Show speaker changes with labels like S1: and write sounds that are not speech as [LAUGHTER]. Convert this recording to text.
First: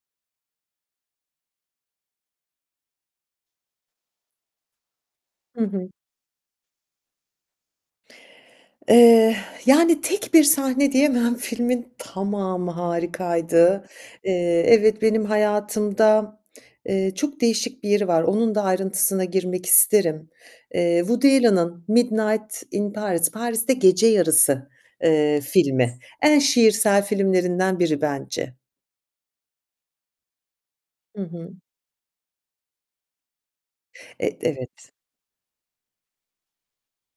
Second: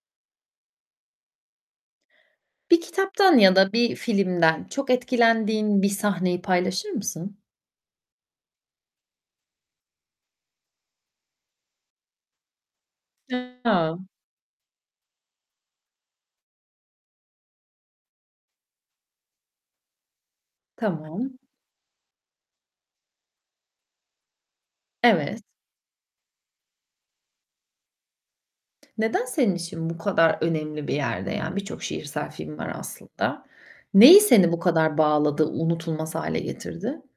S1: Bir kitaptan ya da bir filmden çok
S2: Hı
S1: etkilendiğin bir
S2: hı.
S1: sahneyi paylaşır mısın?
S2: Eee, [EXHALES] yani, tek bir sahne diyemem. Filmin tamamı harikaydı.
S1: Ya.
S2: Eee, evet benim hayatımda, eee, çok değişik bir yeri var. Onun da ayrıntısına girmek isterim. Eee, Woody
S1: Tamam.
S2: Allen'ın "Midnight in Paris, Paris'te Gece Yarısı" eee,
S1: Evet.
S2: filmi. En şiirsel filmlerinden biri bence.
S1: Neden senin için bu kadar önemli bir
S2: Hı
S1: yerde
S2: hı.
S1: yani? Birçok şiirsel film var aslında. Neyi
S2: Eee, d
S1: seni bu
S2: evet.
S1: kadar bağladı, unutulmaz hâle getirdi?